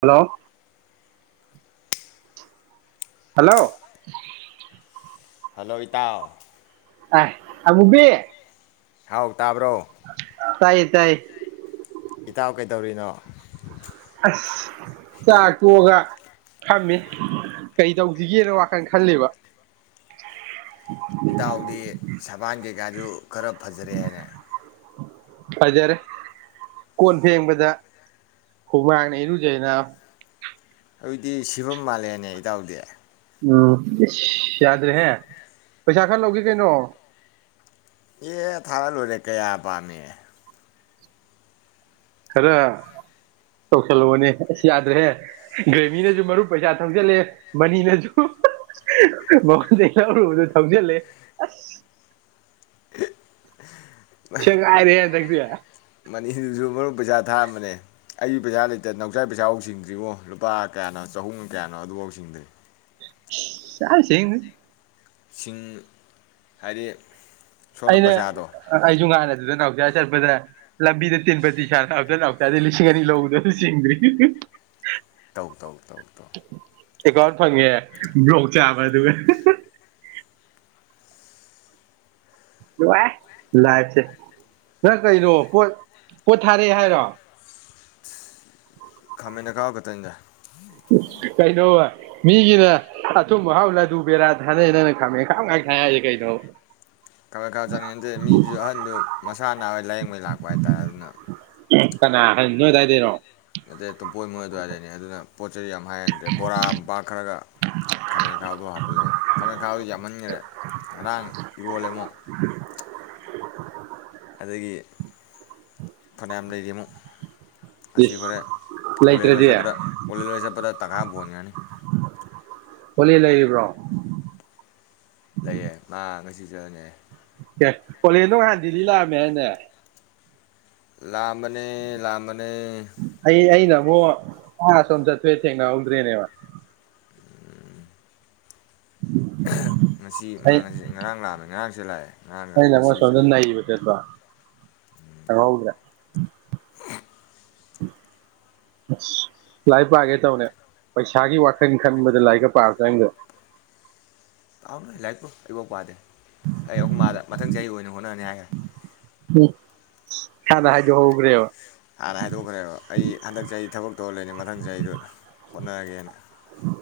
Hello hello hello ꯏꯇꯥꯎ ꯍꯥꯏ ꯑꯃꯨꯕꯤ ꯍꯥꯎ ꯇꯥꯕ꯭ꯔꯣ ꯇꯥꯏꯌꯦ ꯇꯥꯏ ꯏꯇꯥꯎ ꯀꯩꯗꯧꯔꯤꯅꯣ ꯑꯁ ꯆꯥꯛ ꯇꯣꯛꯑꯒ ꯐꯝꯃꯤ ꯀꯩ ꯇꯧꯁꯤꯒꯦꯅ ꯋꯥꯈꯜ ꯈꯜꯂꯦꯕ ꯏꯇꯥꯎꯗꯤ ꯁꯕꯥꯟꯒꯥ ꯒꯗꯣ ꯈꯔ ꯐꯖꯔꯦ ꯍꯥꯏꯅꯦ ꯐꯖꯔꯦ ꯀꯣꯟ ꯐꯦꯡꯕꯗ ꯍꯨꯃꯥꯡꯅ ꯏꯔꯨꯖꯩ ꯅꯥꯕꯥ ꯑꯗꯨꯗꯤ ꯁꯤꯐꯝ ꯃꯥꯜꯂꯦꯅꯦ ꯏꯇꯥꯎꯗꯤ ꯎꯝ ꯏꯁ ꯌꯥꯗ꯭ꯔꯦꯍꯦ ꯄꯩꯁꯥ ꯈꯔ ꯂꯧꯒꯦ ꯀꯩꯅꯣ ꯑꯦ ꯊꯥꯔ ꯂꯣꯏꯔꯦ ꯀꯌꯥ ꯄꯥꯝꯃꯤ ꯈꯔ ꯇꯧꯁꯜꯂꯣꯅꯦ ꯑꯁ ꯌꯥꯗ꯭ꯔꯦꯍꯦ ꯒ꯭ꯔꯦꯕꯤꯅꯁꯨ ꯃꯔꯨꯞ ꯄꯩꯁꯥ ꯊꯧꯖꯜꯂꯦ ꯃꯅꯤꯅꯁꯨ ꯃꯉꯣꯟꯗꯩꯩ ꯂꯧꯎꯔꯨꯕꯗ ꯊꯧꯖꯤꯜꯂꯦ ꯑꯁ ꯁꯦꯒꯥꯏꯔꯦꯍꯦ ꯍꯟꯗꯛꯇꯤ ꯃꯅꯤꯗꯨꯁꯨ ꯃꯔꯨꯞ ꯄꯩꯁꯥ ꯊꯥꯑꯝꯕꯅꯦ ꯑꯩꯒꯤ ꯄꯩꯁꯥ ꯂꯩꯇꯦ ꯅꯥꯎꯆꯥ ꯄꯩꯁꯥꯐ ꯁꯤꯡꯗ꯭ꯔꯤꯕꯣ ꯂꯨꯄꯥ ꯀꯌꯥꯅꯣ ꯆꯍꯨꯝ ꯀꯌꯥꯅꯣ ꯍꯥꯎꯖꯤꯛꯐꯥꯎ ꯁꯤꯡꯗ꯭ꯔꯤ [unintelligible] ꯂꯤꯁꯤꯡ ꯇꯔꯦꯠ ꯑꯩꯅ ꯑꯩꯁꯨ ꯉꯥꯍꯟ ꯑꯗꯨꯗ ꯆꯠꯄꯗꯅꯦ ꯂꯝꯕꯤꯗ ꯇꯤꯟꯕꯗꯤ ꯁꯥꯟꯅꯕꯗ ꯅꯥꯎꯆꯗꯒꯤ ꯂꯤꯁꯤꯡ ꯑꯅꯤ ꯂꯧꯔꯗꯣ ꯑꯗꯨꯁꯨ ꯆꯤꯡꯗ꯭ꯔꯤ ꯇꯧ ꯇꯧ ꯇꯧ ꯇꯧ [inaudible] ꯐꯪꯉꯦ ꯕꯂꯣꯛ ꯆꯥꯕ ꯑꯗꯨ ꯅꯨꯡꯉꯥꯏꯔꯦ ꯂꯥꯏꯐꯁꯦ ꯅꯪ ꯀꯩꯅꯣ ꯄꯣꯠ ꯄꯣꯠ ꯊꯥꯔꯛꯑꯦ ꯍꯥꯏꯔꯣ [unintelligible] ꯀꯩꯅꯣꯕ ꯃꯤꯒꯤꯅ ꯑꯊꯨꯝ ꯑꯍꯥꯎ ꯂꯗꯨ ꯕꯦꯔꯥ ꯊꯥꯅꯩ ꯅꯪꯅ ꯈꯥꯃꯦꯟ ꯑꯈꯕꯥ ꯉꯥꯛ ꯊꯥꯏ ꯍꯥꯏꯁꯦ ꯀꯩꯅꯣ ꯈꯔ ꯈꯔ ꯆꯠꯅꯤꯡꯉꯠꯇꯦ ꯃꯤꯁꯨ ꯑꯍꯟꯗꯨ ꯃꯁꯥ ꯅꯥ ꯂꯥꯏꯌꯦꯡꯕꯩ ꯂꯥꯛꯄ ꯍꯥꯏꯇꯥꯔꯦ ꯑꯗꯨꯅ ꯀꯅꯥ ꯍꯥꯏ ꯅꯣꯏꯑꯗꯥꯏꯗꯩꯔꯣ ꯅꯠꯇꯦ ꯇꯨꯝꯄꯣꯛ ꯃꯣꯏ ꯑꯗꯨꯋꯥꯏꯗꯅꯦ ꯑꯗꯨꯅ ꯄꯣꯠ ꯆꯩꯩ ꯌꯥꯝ ꯍꯥꯏꯍꯟꯗ꯭ꯔꯦ ꯕꯣꯔꯥ ꯃꯄꯥꯛ ꯈꯔꯒ ꯈꯥꯃꯦꯟꯈꯥꯗꯣ ꯍꯥꯞꯄꯜꯂꯛꯑꯦ ꯈꯥꯃꯦꯟ ꯑꯈꯥꯥꯎꯗꯨ ꯌꯥꯝꯍꯟꯈ꯭ꯔꯦ ꯉꯔꯥꯡ ꯏꯔꯣꯜꯂꯦ ꯑꯃꯨꯛ ꯎꯝ ꯑꯗꯒꯤ ꯐꯅꯌꯥꯝ ꯂꯩꯔꯤ ꯑꯃꯨꯛ ꯑꯁꯤ ꯏꯁ ꯍꯔꯦꯟ ꯑꯣꯂꯦꯟ ꯍꯣꯏ ꯂꯩꯇ꯭ꯔꯗꯤ ꯆꯠꯄꯗ ꯑꯣꯂꯦꯟ ꯍꯣꯏ ꯆꯠꯄꯗ ꯇꯪꯈꯥꯏ ꯑꯃꯥ ꯄꯨꯍꯟꯒꯔꯥꯅꯤ ꯑꯣꯂꯦꯟ ꯂꯩꯔꯤꯕ꯭ꯔꯣ ꯂꯩꯌꯦ ꯃꯥ ꯉꯁꯤ ꯆꯠꯂꯅꯤ ꯍꯥꯏꯌꯦ꯫ ꯑꯦ ꯀꯣꯂꯦꯟꯗꯣ ꯍꯥꯟꯗꯤꯜꯂꯤ ꯂꯥꯛꯑꯝꯃꯦ ꯍꯥꯏꯅꯦ ꯂꯥꯛꯑꯝꯕꯅꯦ ꯂꯥꯛꯑꯝꯕꯅꯦ ꯑꯣ ꯃꯅꯥ ꯑꯁꯣꯝ ꯆꯠꯄꯩ ꯊꯦꯛꯅꯍꯧꯗ꯭ꯔꯦꯅꯦꯕ ꯃꯁꯤ [inaudible] ꯉꯔꯥꯡ ꯂꯥꯛꯑꯝꯃꯤꯅꯤ ꯉꯔꯥꯡ [unintelligible] ꯂꯛ ꯑꯦ [inaudible] ꯑꯁꯣꯝꯗꯥ ꯅꯩꯕꯥ ꯆꯠꯄꯥ [inaudible] ꯑꯁ ꯂꯥꯏꯔꯤꯛ ꯄꯥꯒꯦ ꯇꯧꯅꯦ ꯄꯩꯁꯥꯒꯤ ꯋꯥꯈꯜ ꯈꯟꯕꯗ ꯂꯥꯏꯔꯤꯛꯀ ꯄꯥꯕꯥ ꯆꯪꯗꯦ ꯂꯥꯏꯔꯤꯛ ꯑꯩꯕꯨ ꯄꯗꯦ ꯑꯩ ꯑꯈꯣꯏ ꯃꯥꯗ ꯃꯊꯪ ꯆꯍꯤ ꯑꯣꯏꯅ ꯍꯣꯠꯅꯔꯥꯅꯤ ꯍꯥꯏꯒ꯭ꯔꯦ ꯎꯝ ꯆꯥꯗ ꯍꯥꯗꫭꯛ ꯍꯧꯒ꯭꯭ꯔꯦꯕ ꯍꯥꯟꯅ ꯍꯥꯏꯗꯣꯛꯈ꯭ꯔꯦꯕ ꯑꯩ ꯍꯟꯗꯛ ꯆꯍꯤ ꯊꯕꯛ ꯇꯧ ꯂꯩꯅꯤ ꯃꯊꯪ ꯆꯍꯤꯗ ꯑꫭꯏꯅ ꯍꯣꯠꯅꯔꯒꯦꯅ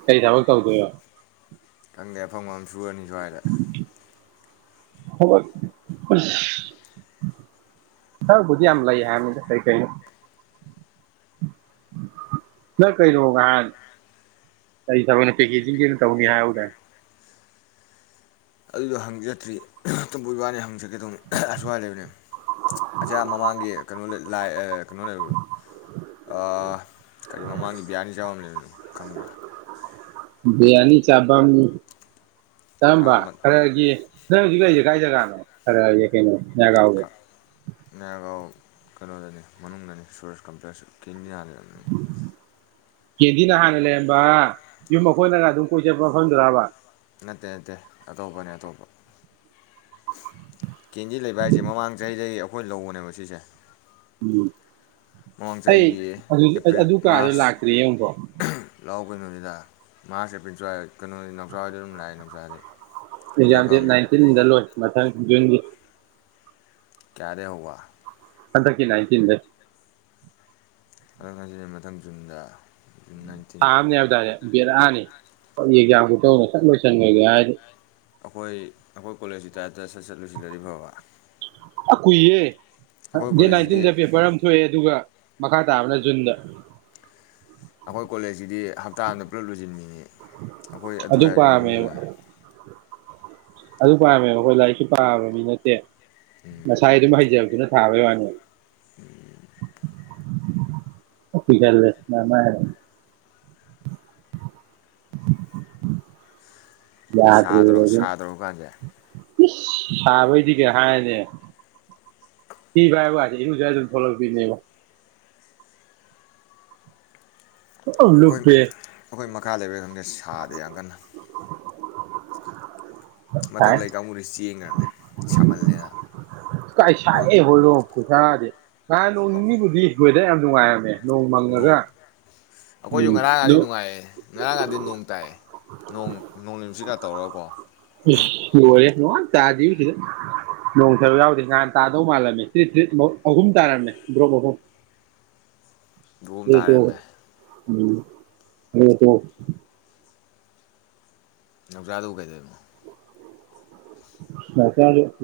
ꯀꯩ ꯊꯕꯛ ꯇꯧꯗꯣꯏꯕ ꯈꯪꯗꯦ ꯑꯐꯪꯕ ꯁꯨꯔꯅꯤ ꯁ꯭ꯋꯥꯏꯗ [inaudible] ꯊꯕꯛ ꯄꯨꯗꯤ ꯌꯥꯝ ꯂꯩꯥꯏ ꯍꯥꯏꯕꯅꯤꯗ ꯀꯩ ꯀꯩ ꯅꯣ ꯅꯪ ꯀꯩꯅꯣ ꯉꯍꯥꯟ ꯀꯩ ꯊꯕꯛ ꯄꯦꯛꯀꯦꯖꯤꯡꯒꯤ ꯑꯣꯏꯅ ꯇꯧꯅꯤ ꯍꯥꯏꯍꯧꯗꯥꯏꯅꯦ ꯑꯗꯨꯗꯣ ꯍꯪ ꯌꯥꯇ꯭ꯔꯤ [unintelligible] ꯨꯃꫭꯏꯕꯥꯅꯤ ꯍꯪ [unintelligible] ꯑꯗꯨꯝ ꯑ ꯑꯁꯨꯋꯥꯏ ꯂꯩꯕꯅꯦ ꯑꯁꯦ ꯑ ꯃꯃꯥꯡꯒꯤ ꯀꯩꯅꯣ ꯂꯩ ꯂꯥꯏ ꯑ ꯀꯩꯅꯣ ꯂꯩꯕꯗꫭ ꯑ ꯀꯔꯤ ꯃꯃꯥꯡꯒꯤ ꯕꯤꯌꯥꯅꯤ ꯆꯥꯕꯝ ꯂꯩꯕꯗꫭ ꯈꯪꯕ꯭ꯔꯥ ꯕꯤꯌꯥꯅꯤ ꯆꯥꯚꯝ ꯀꯔꯝꯕ ꯑꯃ ꯈꯔꯒꯤ ꯅꯪ ꯍꯧꯖꯤꯛ ꯂꯩꯁꯦ ꯀꯥꯏ ꯖꯒꯥ ꯅꫭ [unintelligible] ꯀꯩꯅꯣ ꯅꯥꯒꯥꯎꯒꯤ ꯍ ꯅꯒꯥꯎ ꯀꯩꯅꯣꯗꯅꯤ ꯃꯅꯨꯡꯗꯅꯤ ꯁꯨꯔꯖ ꯀꯝꯄ꯭ꯂꯦꯛꯁꯀꯤ ꯃꯌꯥꯗ ꯀꯦꯟꯗꯤꯅ ꯍꯥꯟꯅ ꯂꯩꯔꯝꯕꯥ ꯌꯨꯝ ꯑꯩꯈꯣꯏꯅꯒ ꯑꯗꯨꯝ ꯀꯣꯏ ꯆꯠꯄ ꯃꯐꯝꯗꯨꯔꯥꯕꯥ ꯅꯠꯇꯦ ꯅꯠꯇꯦ ꯑꯇꯣꯞꯄꯅꯦ ꯑꯇꯣꯞꯄ ꯀꯦꯟꯗꯤ ꯂꯩꯕ ꯍꯥꯏꯁꯦ ꯃꯃꯥꯡ ꯆꯍꯤꯗꯩ ꯑꯩꯈꯣꯏ ꯂꯧꯕꯅꯦꯕ ꯁꯤꯁꯦ ꯎꯝ ꯃꯃꯥꯡ ꯑꯩ ꯆꯍꯤꯒꯤ ꯑꯗꯨ ꯑꯦꯄ꯭ꯔꯤꯜ ꯑꯗꯨ ꯀꯥꯗꯨ ꯃꯥꯔꯆ ꯂꯥꯛꯇ꯭ꯔꯤꯌꯦ ꯑꯃꯨꯛꯐꯥꯎ ꯂꯥꯎ ꯀꯩꯅꯣꯅꯤꯗ ꯃꯥꯔꯁ ꯑꯦꯄꯔꯤꯜ ꯁꯋꯥꯏ ꯀꯩꯅꯣꯅꯤ ꯅꯎꯆꯥ ꯍꯣꯏꯗ ꯑꯗꯨꯝ ꯂꯥꯛꯑꯦ ꯅꯥꯎꯆꯥ [unintelligible] ꯑꯦꯛꯖꯥꯝ ꯗꯦꯠ ꯈꯪꯉꯝꯅꯤ ꯅꯥꯏꯟꯇꯤꯟꯗ ꯂꯣꯏ ꯃꯊꯪ [unintelligible] ꯀꯌꯥꯗꯩ ꯍꯧꯕꯥ ꯍꯟꯗꯛꯀꯤ ꯅꯥꯏꯇꯤꯟꯗ ꯆꯪꯉꯁꯤꯅꯦ ꯃꯊꯪ ꯖꯨꯟꯗ ꯖꯨꯟ ꯅꯥꯏꯟꯇꯤꯟ ꯊꯥ ꯑꯝꯅꯦ ꯍꯥꯏꯕꯗꯥꯏꯅꯦ ꯕꯦꯔꯥꯅꯤ ꯀꯔꯤ ꯑꯦꯛꯖꯥꯝ ꯈꯨꯇꯧꯅꫭ ꯁꯠ ꯂꯣꯏꯁꯟ ꯒ꯭ꯔꯒꯦ ꯍꯥꯏꯗꯦ ꯑꯩꯈꯣꯏ ꯑꯩꯈꯣꯏ ꯀꯣꯂꯦꯖꯀꯤ ꯇꯥꯏꯞꯇ ꯁꯠ ꯁꯠ ꯂꫭꯏꯁꯤꯜꯂꯗꯤ ꯐꯕ ꯀꯨꯏ ꯌꯦ ꯑꯩꯈꯣꯏ ꯗꯦꯠ ꯀꯣꯂꯦꯖꯁꯤꯗꯤ ꯅꯥꯏꯟꯇꯤꯟꯗ ꯄꯦꯄꯔ ꯑꯝ ꯊꯣꯛꯑꯦ ꯑꯗꯨꯒ ꯃꯈꯥ ꯇꯥꯕꯅ ꯖꯨꯟꯗ ꯑꯩꯈꯣꯏ ꯀꯣꯂꯦꯖ ꯖꯤꯗꯤ ꯍꯞꯇꯥ ꯑꯗ ꯄꯨꯂꯞ ꯂꯣꯏꯁꯤꯟꯕꯤꯅꯤ ꯑꯩꯈꯣꯏ ꯑꯗꯨ ꯍꯥꯏꯔꯗꯤ ꯅꯨꯡꯗꯤ ꯅꯨꯡꯉꯥꯏ ꯑꯗꯨ ꯄꯥꯝꯃꯦꯕ ꯑꯩꯈꯣꯏ ꯂꯥꯏꯔꯤꯛꯁꯨ ꯄꯥꯕ ꯃꯤ ꯅꯠꯇꯦ ꯎꯝ ꯃꯁꯥꯏ ꯑꯗꯨꯝ ꯍꯩꯖꯕꯗꯨꯅ ꯊꯥꯕꯩ ꯋꯥꯅꯤ [unintelligible] ꯀꯨꯏꯒꯜꯂꯦ ꯅꯃꯥꯏꯃꯠ ꯁꯥꯗ꯭ꯔꯣ ꯌꯥꯗ꯭ꯔꯦꯕ ꯑꯗꯨꯅ ꯁꯥꯗ꯭ꯔꯣ ꯍꯧꯖꯤꯛ ꯀꯥꯟꯁꯦ ꯏꯁ! ꯁꯥꯕꯩꯗꯤ ꯀꯩ ꯍꯥꯏꯔꯅꯤ ꯊꯤ ꯐꯥꯏꯕ ꯀꯥꯁꯦ ꯏꯔꯨꯖꯔ ꯑꯗꯨꯝ ꯊꫭꯛꯂꯛꯄꯤꯅꯦꯕ꯫ ꯄꯨꯡꯂꯨꯞ ꯑꯩꯈꯣꯏ ꯂꯨꯨꯞꯄꯦ [unintelligible] ꯁꯥꯗꯦ ꯌꯥꯝ ꯀꯟꯅ ꯁꯥꯏ ꯃꯊꯛ ꯂꯩ ꯀꯥꯡꯕꯨꯗꯤ ꯆꯦꯟꯒꯔꯕꯅꯤ ꯁꯥꯃꯜꯂꯦꯅ ꯀꯥꯏ ꯁꯥꯏꯌꯦ ꯍꯧꯖꯤꯛ ꯍꯣꯏꯔꯣꯡ ꯈꯨꯁꯥꯗꯤ ꯉꯍꯥꯟ ꯅꯣꯡꯅꯤꯅꯤꯕꯨꯗꯤ [unintelligible] ꯌꯥꯝ ꯅꯨꯡꯉꯥꯏꯔꯝꯃꯦ ꯅꯣꯡ ꯅꯣꯡ ꯃꯪꯉꯒ ꯑꯩꯈꯣꯏꯁꯨ ꯎꯝ ꯉꯔꯥꯡꯒꯗꯤ ꯑꯗꯨ ꯅꯨꯡꯉꯥꯏꯌꯦ ꯉꯔꯥꯡꯒꯗꯤ ꯅꯣꯡ ꯇꯥꯏꯌꯦ ꯅꯣꯡ ꯅꯣꯡ ꯅꯨꯡꯁꯤꯠꯀꯥ ꯇꯧꯔꯒꯥꯀꯣ ꯏꯁ ꯂꯣꯏꯔꯦ [unintelligible] [unintelligible] ꯌꯥꯎꯗꯦ ꯉꯍꯥꯟ ꯇꯥꯗꯧ ꯃꯥꯜꯂꯝꯃꯦ ꯇꯔꯤꯠ ꯇꯔꯤꯠ ꯑꯍꯨꯝ ꯇꯥꯔꯝꯃꯦ ꯗꯔꯣꯞ ꯑꯍꯨꯝ [unintelligible] ꯗꯣꯝ ꯇꯥ ꯂꯩꯔꯝꯃꯦ [unintelligible] ꯅꯥꯎꯆꯥꯗꯨꯕꯨ ꯀꯩꯗꯧꯔꯤꯅꯣ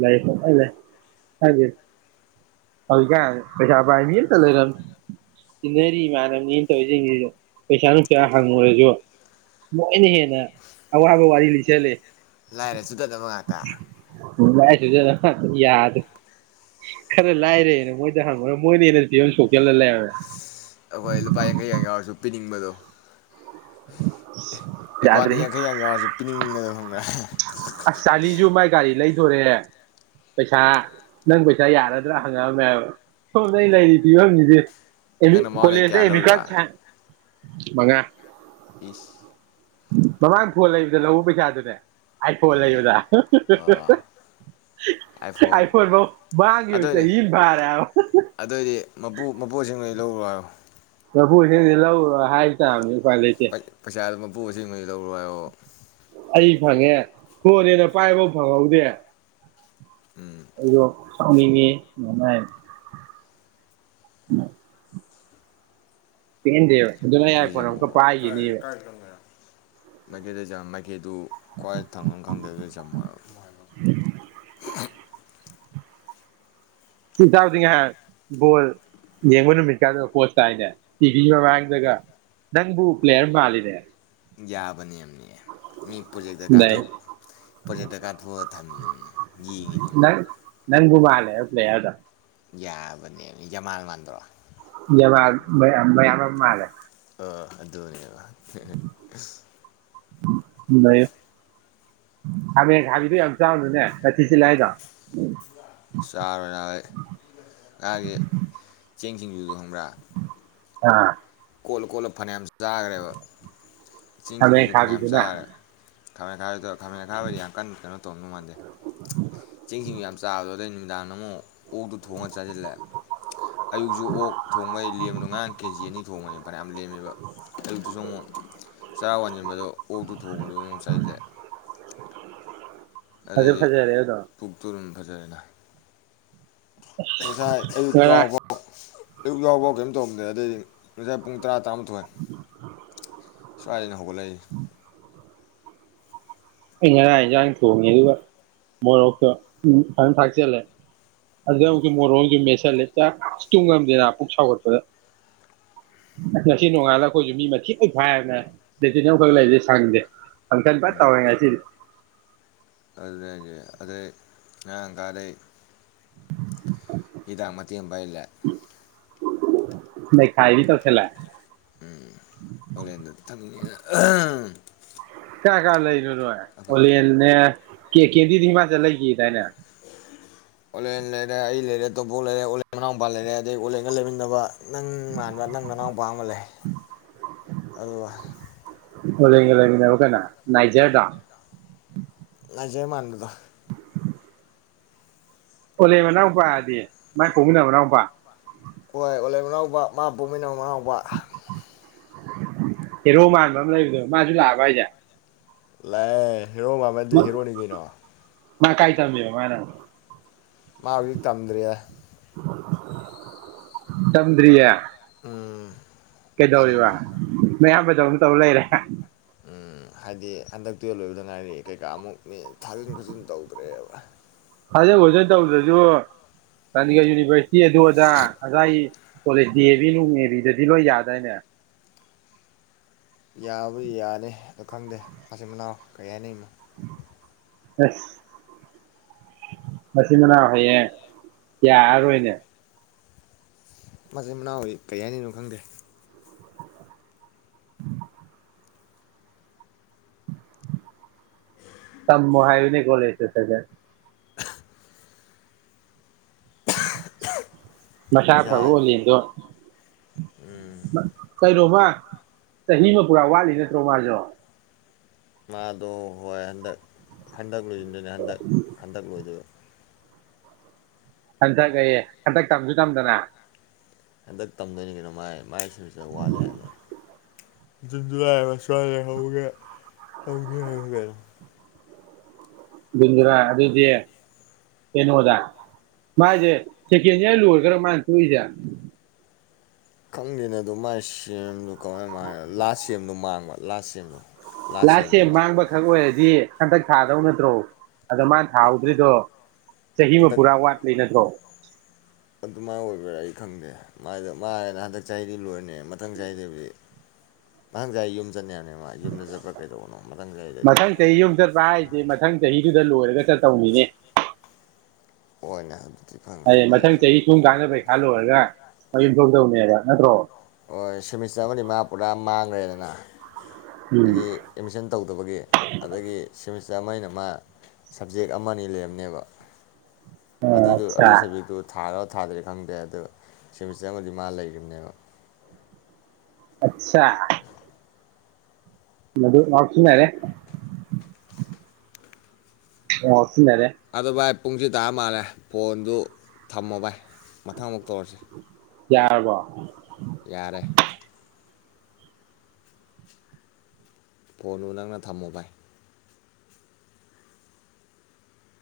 ꯂꯩ ꯂꯩ ꯍꯥꯏꯁꯦ ꯍꯧꯖꯤꯛꯀꯥꯟ ꯄꯩꯁꯥ ꯄꯥꯏ ꯃꯤ ꯑꯃꯝꯇ ꯂꯩꯔꯝ ꯇꯤꯟꯅꯔꯤꯃꯥꯟꯅꯕꯅꯤꯅ ꯇꯧꯔꯤꯁꯤꯡꯁꯤꯁꯨ ꯄꯩꯁꯥ ꯅꯨꯡꯁꯥ ꯍꯪꯉꯨꯔꯁꯨ ꯂꯣꯏꯅ ꯍꯦꯟꯅ ꯑꯋꯥꯕ ꯋꯥꯔꯤ ꯂꯤꯁꯜꯂꯛ ꯂꯥꯏꯔ ꯆꯨꯗꯠꯅꯕ ꯉꯥ [unintelligible] ꯂꯥꯏꯔꯥ ꯆꯨꯗꯠꯅꯕ ꯉꯥꯛꯇꯥ ꯌꯥꯗꯔꯦ ꯈꯔ ꯂꯥꯏꯔꯦꯅ ꯃꯣꯏꯗ ꯍꯪꯉꯨꯔ ꯃꯣꯏꯅ ꯍꯦꯟꯅ ꯐꯤꯚꯝ ꯁꯣꯛꯆꯜꯂ ꯂꯩꯔꯝꯃꯦ ꯑꯩꯈꯣꯏ ꯂꯨꯄꯥ ꯌꯥꯡꯈꯩ ꯌꯥꯡ ꯌꯥꯎꯔꯁꯨ ꯄꯤꯅꯤꯡꯕꯗꯣ ꯑꯦꯀꯥꯎꯟꯗ ꯌꯥꯗ꯭ꯔꯦꯍꯦ ꯌꯥꯡꯈꯩ ꯒꯥꯡ ꯌꯥꯎꯔꯁꯨ ꯄꯤꯅꯤ [unintelligible] ꯑꯁ ꯆꯥꯂꯤꯖꯨ ꯃꯥꯏ ꯒꯥꯔꯤ ꯂꯩ ꯗꯣꯔꯦ ꯄꯩꯁꯥ ꯅꯪ ꯄꯩꯁꯥ ꯌꯥꯔꯗ꯭ꯔꯥ ꯍꯪꯉꯛꯑꯝꯃꯦꯕ ꯁꯣꯝꯗ ꯂꯩꯔꯤ ꯐꯤꯕꯝꯁꯤꯗꯤ ꯅꯪꯅ ꯃꯉꯣꯟꯗꯩ ꯀꯌꯥ ꯂꯧꯔꯤꯕ [unintelligible] ꯃꯉꯥ ꯏꯁ ꯃꯃꯥꯡ ꯐꯣꯟ ꯂꯩꯕꯗ ꯂꯧꯕ ꯄꯩꯁꯥꯗꯨꯅꯦ ꯑꯥꯏꯐꯣꯟ ꯏꯍꯦ ꯂꯩꯕꯗ ꯑꯣ ꯑꯥꯏꯐꯣꯟ ꯐꯧ ꯃꯥꯡꯈꯤꯕ ꯑꯗꯨꯑꯣꯏꯗꯤ ꯆꯍꯤꯑꯝ ꯐꯥꯔꯦ ꯍꯥꯏꯕ ꯂꯧꯔꯨꯔꯣ [unintelligible] [unintelligible] [unintelligible] ꯄꯩꯁꯥ ꯃꯄꯨ ꯑꯁꯦꯡꯕꯗꯩꯩ ꯂꯧꯔꯨ ꯍꯥꯏꯔꯣ ꯑꯩ ꯐꯪꯉꯦ ꯐꯣꯟꯅꯦꯅ ꯄꯥꯏꯕ ꯐꯪꯍꯧꯗꯦ ꯎꯝ ꯑꯩꯗꯣ [unintelligible] ꯄꯦꯟꯗꯦꯕ [unintelligible] [unintelligible] ꯑꯦꯗꯨ ꯀ꯭ꯋꯥꯏ ꯊꯪꯕ ꯈꯪꯗ꯭ꯔꯥꯗꯤ ꯆꯝꯃ ꯍꯥꯏꯕ ꯁꯤ ꯆꯥꯎꯗꯤ ꯉꯥꯏꯍꯥꯛ ꯕꯣꯜ ꯌꯦꯡꯕ ꯅꯨꯃꯤꯠꯀꯥꯗꯣ ꯄꯣꯖ ꯇꯥꯏꯅꯦ ꯇꯤꯚꯤꯒꯤ ꯃꯃꯥꯡꯗꯒ ꯅꯪꯕꯨ ꯄ꯭ꯂꯦꯌꯔ ꯃꯥꯜꯂꯤꯅꯦ ꯌꯥꯕꯅꯤ ꯃꯤ ꯄ꯭ꯔꯣꯖꯦꯛꯇ ꯁꯤꯗꯩ ꯀꯥꯞꯊꯣꯛ ꯄ꯭ꯔꯣꯖꯦꯛꯇ ꯀꯥꯞꯊꯣꯛꯑꯒ ꯊꯝꯃꯤꯅꯦ ꯌꯦꯡꯉꯤꯅꯦ ꯄ꯭ꯂꯦꯌꯥꯔꯗꯣ ꯌꯥꯕꯅꯦꯃꯤ ꯌꯥꯝꯃꯥꯜ ꯃꯥꯟꯗ꯭ꯔꯣ ꯌꯥꯃꯥꯜ ꯃꯌꯥꯝꯕ ꯃꯌꯥꯝꯕ ꯃꯥꯜꯂꯦ ꯑꯥ ꯑꯗꯨꯅꯦꯕ [unintelligible] [unintelligible] ꯈꯥꯃꯦꯟ ꯑꯈꯥꯕꯤꯗꯣ ꯌꯥꯝ ꯆꯥꯎꯅꯨꯅꯦ ꯅꯊꯤ ꯆꯤꯠꯂꯦ ꯍꯥꯏꯗꯣ ꯆꯥꯔ ꯌꯥꯎꯏ [unintelligible] ꯆꯦꯡ ꯁꯤꯡꯖꯨꯗꯣ ꯕ꯭ꯔꯥ ꯑꯥ ꯀꯣꯠꯂ ꯀꯣꯠꯂ ꯐꯅꯌꯥꯝ ꯆꯥꯈꯒ꯭ꯔꯦꯕ ꯆꯦꯡ ꯈꯥꯃꯦꯟ ꯁꯤꯡꯖꯨ ꯐꯅꯌꯥꯝ ꯑꯈꯥꯕꯤꯗꯨꯅ ꯆꯥꯒ꯭ꯔꯦ ꯈꯥꯃꯦꯟꯈꯥꯕꯤꯗꯣ ꯈꯥꯃꯦꯟꯑꯈꯥꯕꯗꯣ ꯌꯥꯝ ꯀꯟꯅ ꯀꯩꯅꯣ ꯇꯧꯔꯝꯗꯧ ꯃꯥꯟꯗꯦ ꯆꯦꯡ ꯁꯤꯡꯖꯨ ꯌꯥꯝ ꯆꯥꯕꯗꯣ ꯑꯗꯩ ꯅꯨꯃꯤꯗꯥꯡꯗ ꯑꯃꯨꯛ ꯑꯣꯛꯇꯨ ꯊꯣꯡꯉꯒ ꯆꯥꯖꯤꯜꯂꯦ ꯑꯌꯨꯛꯁꯨ ꯑꯣꯛ ꯊꯣꯡꯕꯩ ꯂꯦꯝꯕꯗꯣ ꯉꯔꯥꯡ ꯀꯦꯖꯤ ꯑꯅꯤ ꯊꯣꯡꯉꯅꯤ ꯐꯅꯌꯥꯝ ꯂꯦꯝꯃꯦꯕ ꯑꯌꯨꯛꯇꯨꯁꯨ ꯑꯃꯨꯛ ꯆꯔꯥ ꯋꯥꯟꯁꯤꯟꯕꯗꯣ ꯑꯣꯛꯇꯨ ꯊꯣꯡꯕꯗꯨ ꯑꯃꯨꯛ ꯆꯥꯖꯤꯜꯂꯦ ꯐꯖ ꯑꯗꯩꯗꯤ ꯐꯖꯔꯦ ꯑꯗꯣ ꯄꯨꯛ ꯇꯨ ꯗꯨꯝ ꯐꯖꯔꯦꯅ ꯉꯁꯥꯏ ꯑꯌꯨꯛꯇ ꯉꯔꯥꯡ ꯍꯥꯎꯕ ꯑꯌꯨꯛ ꯌꯥꯍꯧꯕꯧ ꯀꯩꯝ ꯇꯧꯔꯝꯗꯦ ꯑꯗꯨꯗꯩ ꯉꯁꯥꯏ ꯄꯨꯡ ꯇꯔꯥꯥ ꯇꯔꯥ ꯍꯣꯏ [unintelligible] ꯁ꯭ꯋꯥꯏꯅ ꯍꯧꯒꯠꯂꯛꯏ ꯑꯩ ꯉꯔꯥꯡ ꯌꯦꯟꯖꯥꯡ ꯊꯣꯡꯉꯦ ꯑꯗꯨꯒ ꯃꯣꯔꯣꯛꯇꯣ ꯐꯖꯅ ꯊꯥꯛꯆꯜꯂꯦ ꯑꯗ ꯃꯨꯛꯁꯨ ꯃꯣꯔꯣꯛ ꯑꯃ ꯃꯦꯠ ꯇꯣꯏꯂꯦꯠꯇ ꯇꯨꯝꯉꯝꯗꯦꯅ ꯄꯨꯛ ꯁꯥꯎꯒꯠꯄꯗ ꯉꯁꯤ ꯅꯣꯡꯉꯥꯜꯂꯛꯄꯒꯤ ꯃꯈꯣꯏꯁꯨ ꯃꯤ ꯃꯊꯤ ꯂꯣꯏ ꯐꯥꯏꯗꯅ ꯂꯦꯇꯤꯟ ꯑꯃꯈꯛ ꯂꯩꯔꯤꯁꯦ ꯁꯪꯗꯦ ꯐꯪꯁꯟ ꯐ ꯎꯝ ꯇꯧꯔꯦ ꯉꯁꯤ ꯇꯤꯟ ꯑꯗꯨꯅꯦ ꯍꯥꯏꯖꯦ ꯑꯗꯩ ꯉꯔꯥꯡ ꯀꯥꯗꯩ ꯉꯔꯥꯡ ꯃꯇꯦꯛ ꯑꯃ [unintelligible] ꯅꯩꯈꯥꯏꯕꯤ ꯇꯧꯁꯤꯜꯂꯦ ꯎꯝ ꯑꯣꯂꯦꯟꯗ ꯊꯛꯅꯤꯡꯑꯦꯅ ꯑꯍꯝ ꯀꯅꯥ ꯀꯅꯥ ꯂꯩꯅꯣ ꯑꯣꯂꯦꯟꯅꯦ ꯀꯦ ꯀꯦꯖꯤꯗꯤ ꯍꯤꯃꯁꯗ ꯂꯩꯈꯤꯗꯥꯥꯏꯅꯦ ꯑꯣꯂꯦꯟ ꯂꯩꯔꯦ ꯑꯩ ꯂꯩꯔꯦ ꯇꯣꯄꯣꯛ ꯂꯩꯔꯦ ꯑꯣꯟꯂꯦꯟ ꯃꯅꯥꯎ ꯅꯨꯄꯥ ꯂꯩꯔꯦ ꯑꯗꯩ ꯑꯣꯂꯦꯟꯒ ꯂꯩꯃꯤꯟꯅꯕ ꯅꯪ ꯃꯥꯟꯕ ꯅꯪ ꯃꯅꯥꯎ ꯃꯨꯄꯥ ꯑꯃ ꯂꯩ ꯑꯗꯨꯒ ꯑꯣꯂꯦꯟꯒ ꯂꯩꯃꯤꯟꯅꯕ ꯀꯅꯥ ꯅꯥꯏꯒꯦꯔ ꯗꯣ ꯅꯥꯏꯒꯦꯔ ꯃꯥꯟꯕꯗꯣ ꯑꯣꯂꯦꯟ ꯃꯅꯥꯎꯄꯥꯗꯤ ꯃꯥꯏ ꯄꯣꯀꯃꯤꯟꯅꯕ ꯃꯅꯥꯎꯄꯥ ꯍꯣꯏ ꯑꯣꯂꯦꯟ ꯃꯅꯥꯎꯕ ꯃꯥꯏ ꯄꯣꯛꯃꯤꯟꯅꯕ ꯃꯅꯥꯎꯕ ꯍꯦꯔꯣ ꯃꯥꯟꯕ ꯑꯃ ꯂꯩꯥꯕꯗꯣ ꯃꯥꯁꯨ ꯂꯥꯛꯑꯕꯣ ꯍꯥꯏꯁꯦ꯫ ꯂꯥꯛꯑꯦ ꯍꯦꯔꯣ ꯃꯥꯟꯕ ꯅꯠꯇꯦ ꯍꯦꯔꯣꯅꯤ ꯀꯩꯅꯣ ꯃꯥ ꯀꯥꯏ ꯊꯝꯕꯤꯕ ꯃꯥꯥꯅ ꯑꯃꯨꯛ ꯃꯥ ꯍꯧꯖꯤꯛ ꯇꯝꯗ꯭ꯔꯤ ꯇꯝꯗꯔꯤꯌꯥ ꯎꯝ ꯇꯝꯗꯦ ꯀꯩꯗꯧꯔꯤꯕ ꯇꯧꯕ ꯂꯩꯔꯦ ꯍꯥꯏꯗꯤ ꯍꯟꯗꯛꯇꯨꯌꯦ ꯂꯣꯏꯕꯗ ꯉꯥꯏꯔꯤ ꯀꯩꯀꯥ ꯑꯃꯨꯛ ꯃꯤ ꯊꯥꯖꯤꯟ ꯈꯣꯖꯤꯟ ꯇꯧꯗ꯭ꯔꯦꯕ ꯊꯥꯖꯤꯟ ꯈꫭꯖꯟ ꯇꯧꯗ꯭ꯔꯁꯨ ꯌꯨꯅꯤꯚꯔꯁꯤꯇꯤ ꯑꯗꯨ ꯑꯗꯥ ꯉꯁꯥꯏ ꯀꯣꯂꯦꯖ ꯑꯦꯕꯤ ꯅꯨꯡ ꯑꯦꯕꯤꯗꯗꯤ ꯂꯣꯏ ꯌꯥꯗꯏꯅꯦ ꯌꯥꯕ ꯌꯥꯅꯤ ꯑꯗꯣ ꯈꯪꯗꯦ ꯃꯥꯆꯤꯟ ꯃꯅꯥꯎ ꯀꯔꯤ ꯍꯥꯏꯅ ꯏꯃꯣ ꯑꯁ ꯃꯁꯤꯟ ꯃꯅꯥꯎ ꯍꯌꯦꯡ ꯌꯥꯔꯣꯏꯅꯦ ꯃꯆꯤꯟ ꯃꯅꯥꯎꯏ ꯀꯔꯤꯍꯥꯏꯗꫭꯏꯅꯣ ꯈꯪꯗꯦ ꯁꯃꯨ ꯍꯥꯏꯌꯅꯦ ꯀꯣꯂꯦꯇꯦ ꯁꯒꯦꯟ ꯃꯁꯥ ꯐꯕ ꯏꯁꯥ ꯑꯣꯂꯦꯟꯗꯣ ꯀꯩꯅꯣꯃ ꯆꯍꯤ ꯑꯃ ꯄꯨꯔ ꯋꯥꯂꯤ ꯅꯠꯇ꯭ꯔꯣ ꯃꯥꯔꯖꯣ ꯃꯥꯗꯣ ꯍ ꯑꯗ ꯍꯟꯗꯛ ꯂꯣꯏꯁꯤꯟꯗꯣꯏꯅꯤ ꯍꯟꯗꯛ ꯍꯟꯗꯛ ꯂꯣꯏꯗꯣꯏ ꯍꯟꯊꯛ ꯑꯩꯌꯦ ꯍꯟꯊꯛ ꯇꯝꯁꯨ ꯇꯝꯗꯅ ꯍꯟꯗꯛ ꯇꯝꯗꯣꯏꯅꯤ ꯀꯩꯅꯣ ꯃꯥꯏ ꯃꯥꯏ ꯑꯗꯨꯗ ꯋꯥꯠꯂꯦ ꯃꯥꯜꯂꯦ ꯗꯨ ꯍꯥꯏꯕꯁꯋꯥꯔꯦ ꯍꯧꯒꯦ ꯍꯧꯒꯦ ꯍꯥꯏꯕ ꯀꯩꯅꯣ [unintelligible] ꯒꯨꯟꯗ꯭ꯔꯥ ꯑꯗꯨꯗꯤ ꯀꯩꯅꯣꯗ ꯃꯥꯏꯁꯦ ꯁꯦꯀꯦꯟ ꯌꯥꯔ ꯂꯣꯏꯔꯒꯔꯣ ꯃꯥꯅ ꯇꯣꯛꯏꯁꯦ ꯈꯪꯗꯦꯅꯦ ꯑꯗꯣ ꯃꯥꯏ ꯁꯦꯝ ꯒꯣꯔ ꯃ [unintelligible] ꯂꯥꯁ ꯁꯦꯝꯗꯣ ꯃꯥꯡꯕ ꯂꯥꯁ ꯁꯦꯝ ꯗꯣ ꯂꯥꯁ ꯁꯦꯝ ꯃꯥꯡꯕ ꯈꯛ ꯑꯣꯏꯔꯗꯤ ꯍꯟꯗꯛ ꯊꯥꯗꯧ ꯅꯠꯇ꯭ꯔꯣ ꯑꯗ ꯃꯥ ꯊꯥꯍꯧꯗ꯭ꯔꯤꯗꯣ ꯆꯍꯤꯃ ꯍꯟꯗꯛ ꯄꯨꯔꯥ ꯋꯥꯠꯄꯩ ꯅꯠꯇ꯭ꯔꯣ ꯑꯗꯨꯃꯥꯏꯅ ꯑꯣꯏꯕ꯭ꯔꯥ ꯑꯩ ꯈꯪꯗꯦꯗ ꯃꯥꯅ ꯍꯟꯗꯛ ꯆꯍꯤꯗꯤ ꯂꯣꯏꯔꯅꯤ ꯃꯊꯪ ꯆꯥꯏꯗꯕꯗꯤ ꯃꯊꯪ ꯆꯍꯤ ꯌꯨꯝ ꯆꯠꯅꯦꯕꯅꯦ ꯃꯥ ꯌꯨꯝꯗ ꯆꯠꯄ꯭ꯔꯥ ꯀꯩꯗꯧꯕꯅꯣ ꯃꯊꯪ ꯆꯍꯤꯗꯗꯤ ꯃꯊꯪ ꯆꯍꯤ ꯌꯨꯝ ꯆꯠꯄ ꯍꯥꯏꯁꯦ ꯃꯊꯪ ꯆꯍꯤꯗꯨꯗ ꯂꯣꯏꯔꯒ ꯆꯠꯇꯧꯅꯤꯅꯦ ꯍꯣꯏꯅꯦ [unintelligible] ꯍꯥꯏꯗꯤ ꯈꯪꯗꯦ ꯃꯊꯪ ꯑꯩꯁꯦ ꯆꯍꯤ ꯁꯨꯝ ꯀꯥꯟꯗ ꯄꯩꯈꯥ ꯂꯣꯏꯔꯒ [unintelligible] ꯇꯧꯅꯦꯕ ꯅꯠꯇ꯭ꯔꯣ ꯍꯣꯏ ꯁꯦꯃꯤꯁꯇꯔ ꯑꯃꯗꯤ [unintelligible] ꯎꯝ ꯍꯥꯏꯗꯤ ꯑꯦꯠꯃꯤꯁꯟ ꯇꯧꯗꯕꯒꯤ ꯑꯗꯒꯤ ꯁꯦꯃꯤꯁ [unintelligible] ꯃꯩꯅ ꯃꯥ ꯁꯕꯖꯦꯛ ꯑꯃ ꯑꯅꯤ ꯂꯩꯔꯝꯅꯦꯕ ꯑꯗꯨꯏꯗꯣ ꯑꯠꯆꯥ ꯑꯗꯨꯏꯒꯤ ꯁꯖꯦꯛꯇꯤ ꯊꯥꯔꯥ ꯊꯥꯗꯦ ꯈꯪꯗꯦ ꯑꯗꯣ ꯁꯤꯃꯤꯁꯇꯔ ꯑꯃꯗꯤ ꯃꯥ ꯂꯩꯔꯤꯝꯅꯦꯕ ꯑꯆꯁꯥ ꯃꯗꯨ ꯉꯥꯎꯁꯤꯟꯅꯔꯦ ꯑꯣ ꯑꯗꯣ ꯚꯥꯏ ꯄꯨꯡꯁꯦꯇꯥꯔꯥ ꯃꯥꯜꯂꯦ ꯐꯣꯟꯗꯨ ꯊꯝꯃꯣ ꯚꯥꯏ ꯃꯊꯪ ꯑꯃꯨꯛ ꯇꯧꯔꯥꯁꯦ ꯌꯥꯔꯕꯣ ꯌꯥꯔꯦ ꯐꯣꯟꯗꯨ ꯅꯪꯅ ꯊꯝꯃꯣ ꯚꯥꯏ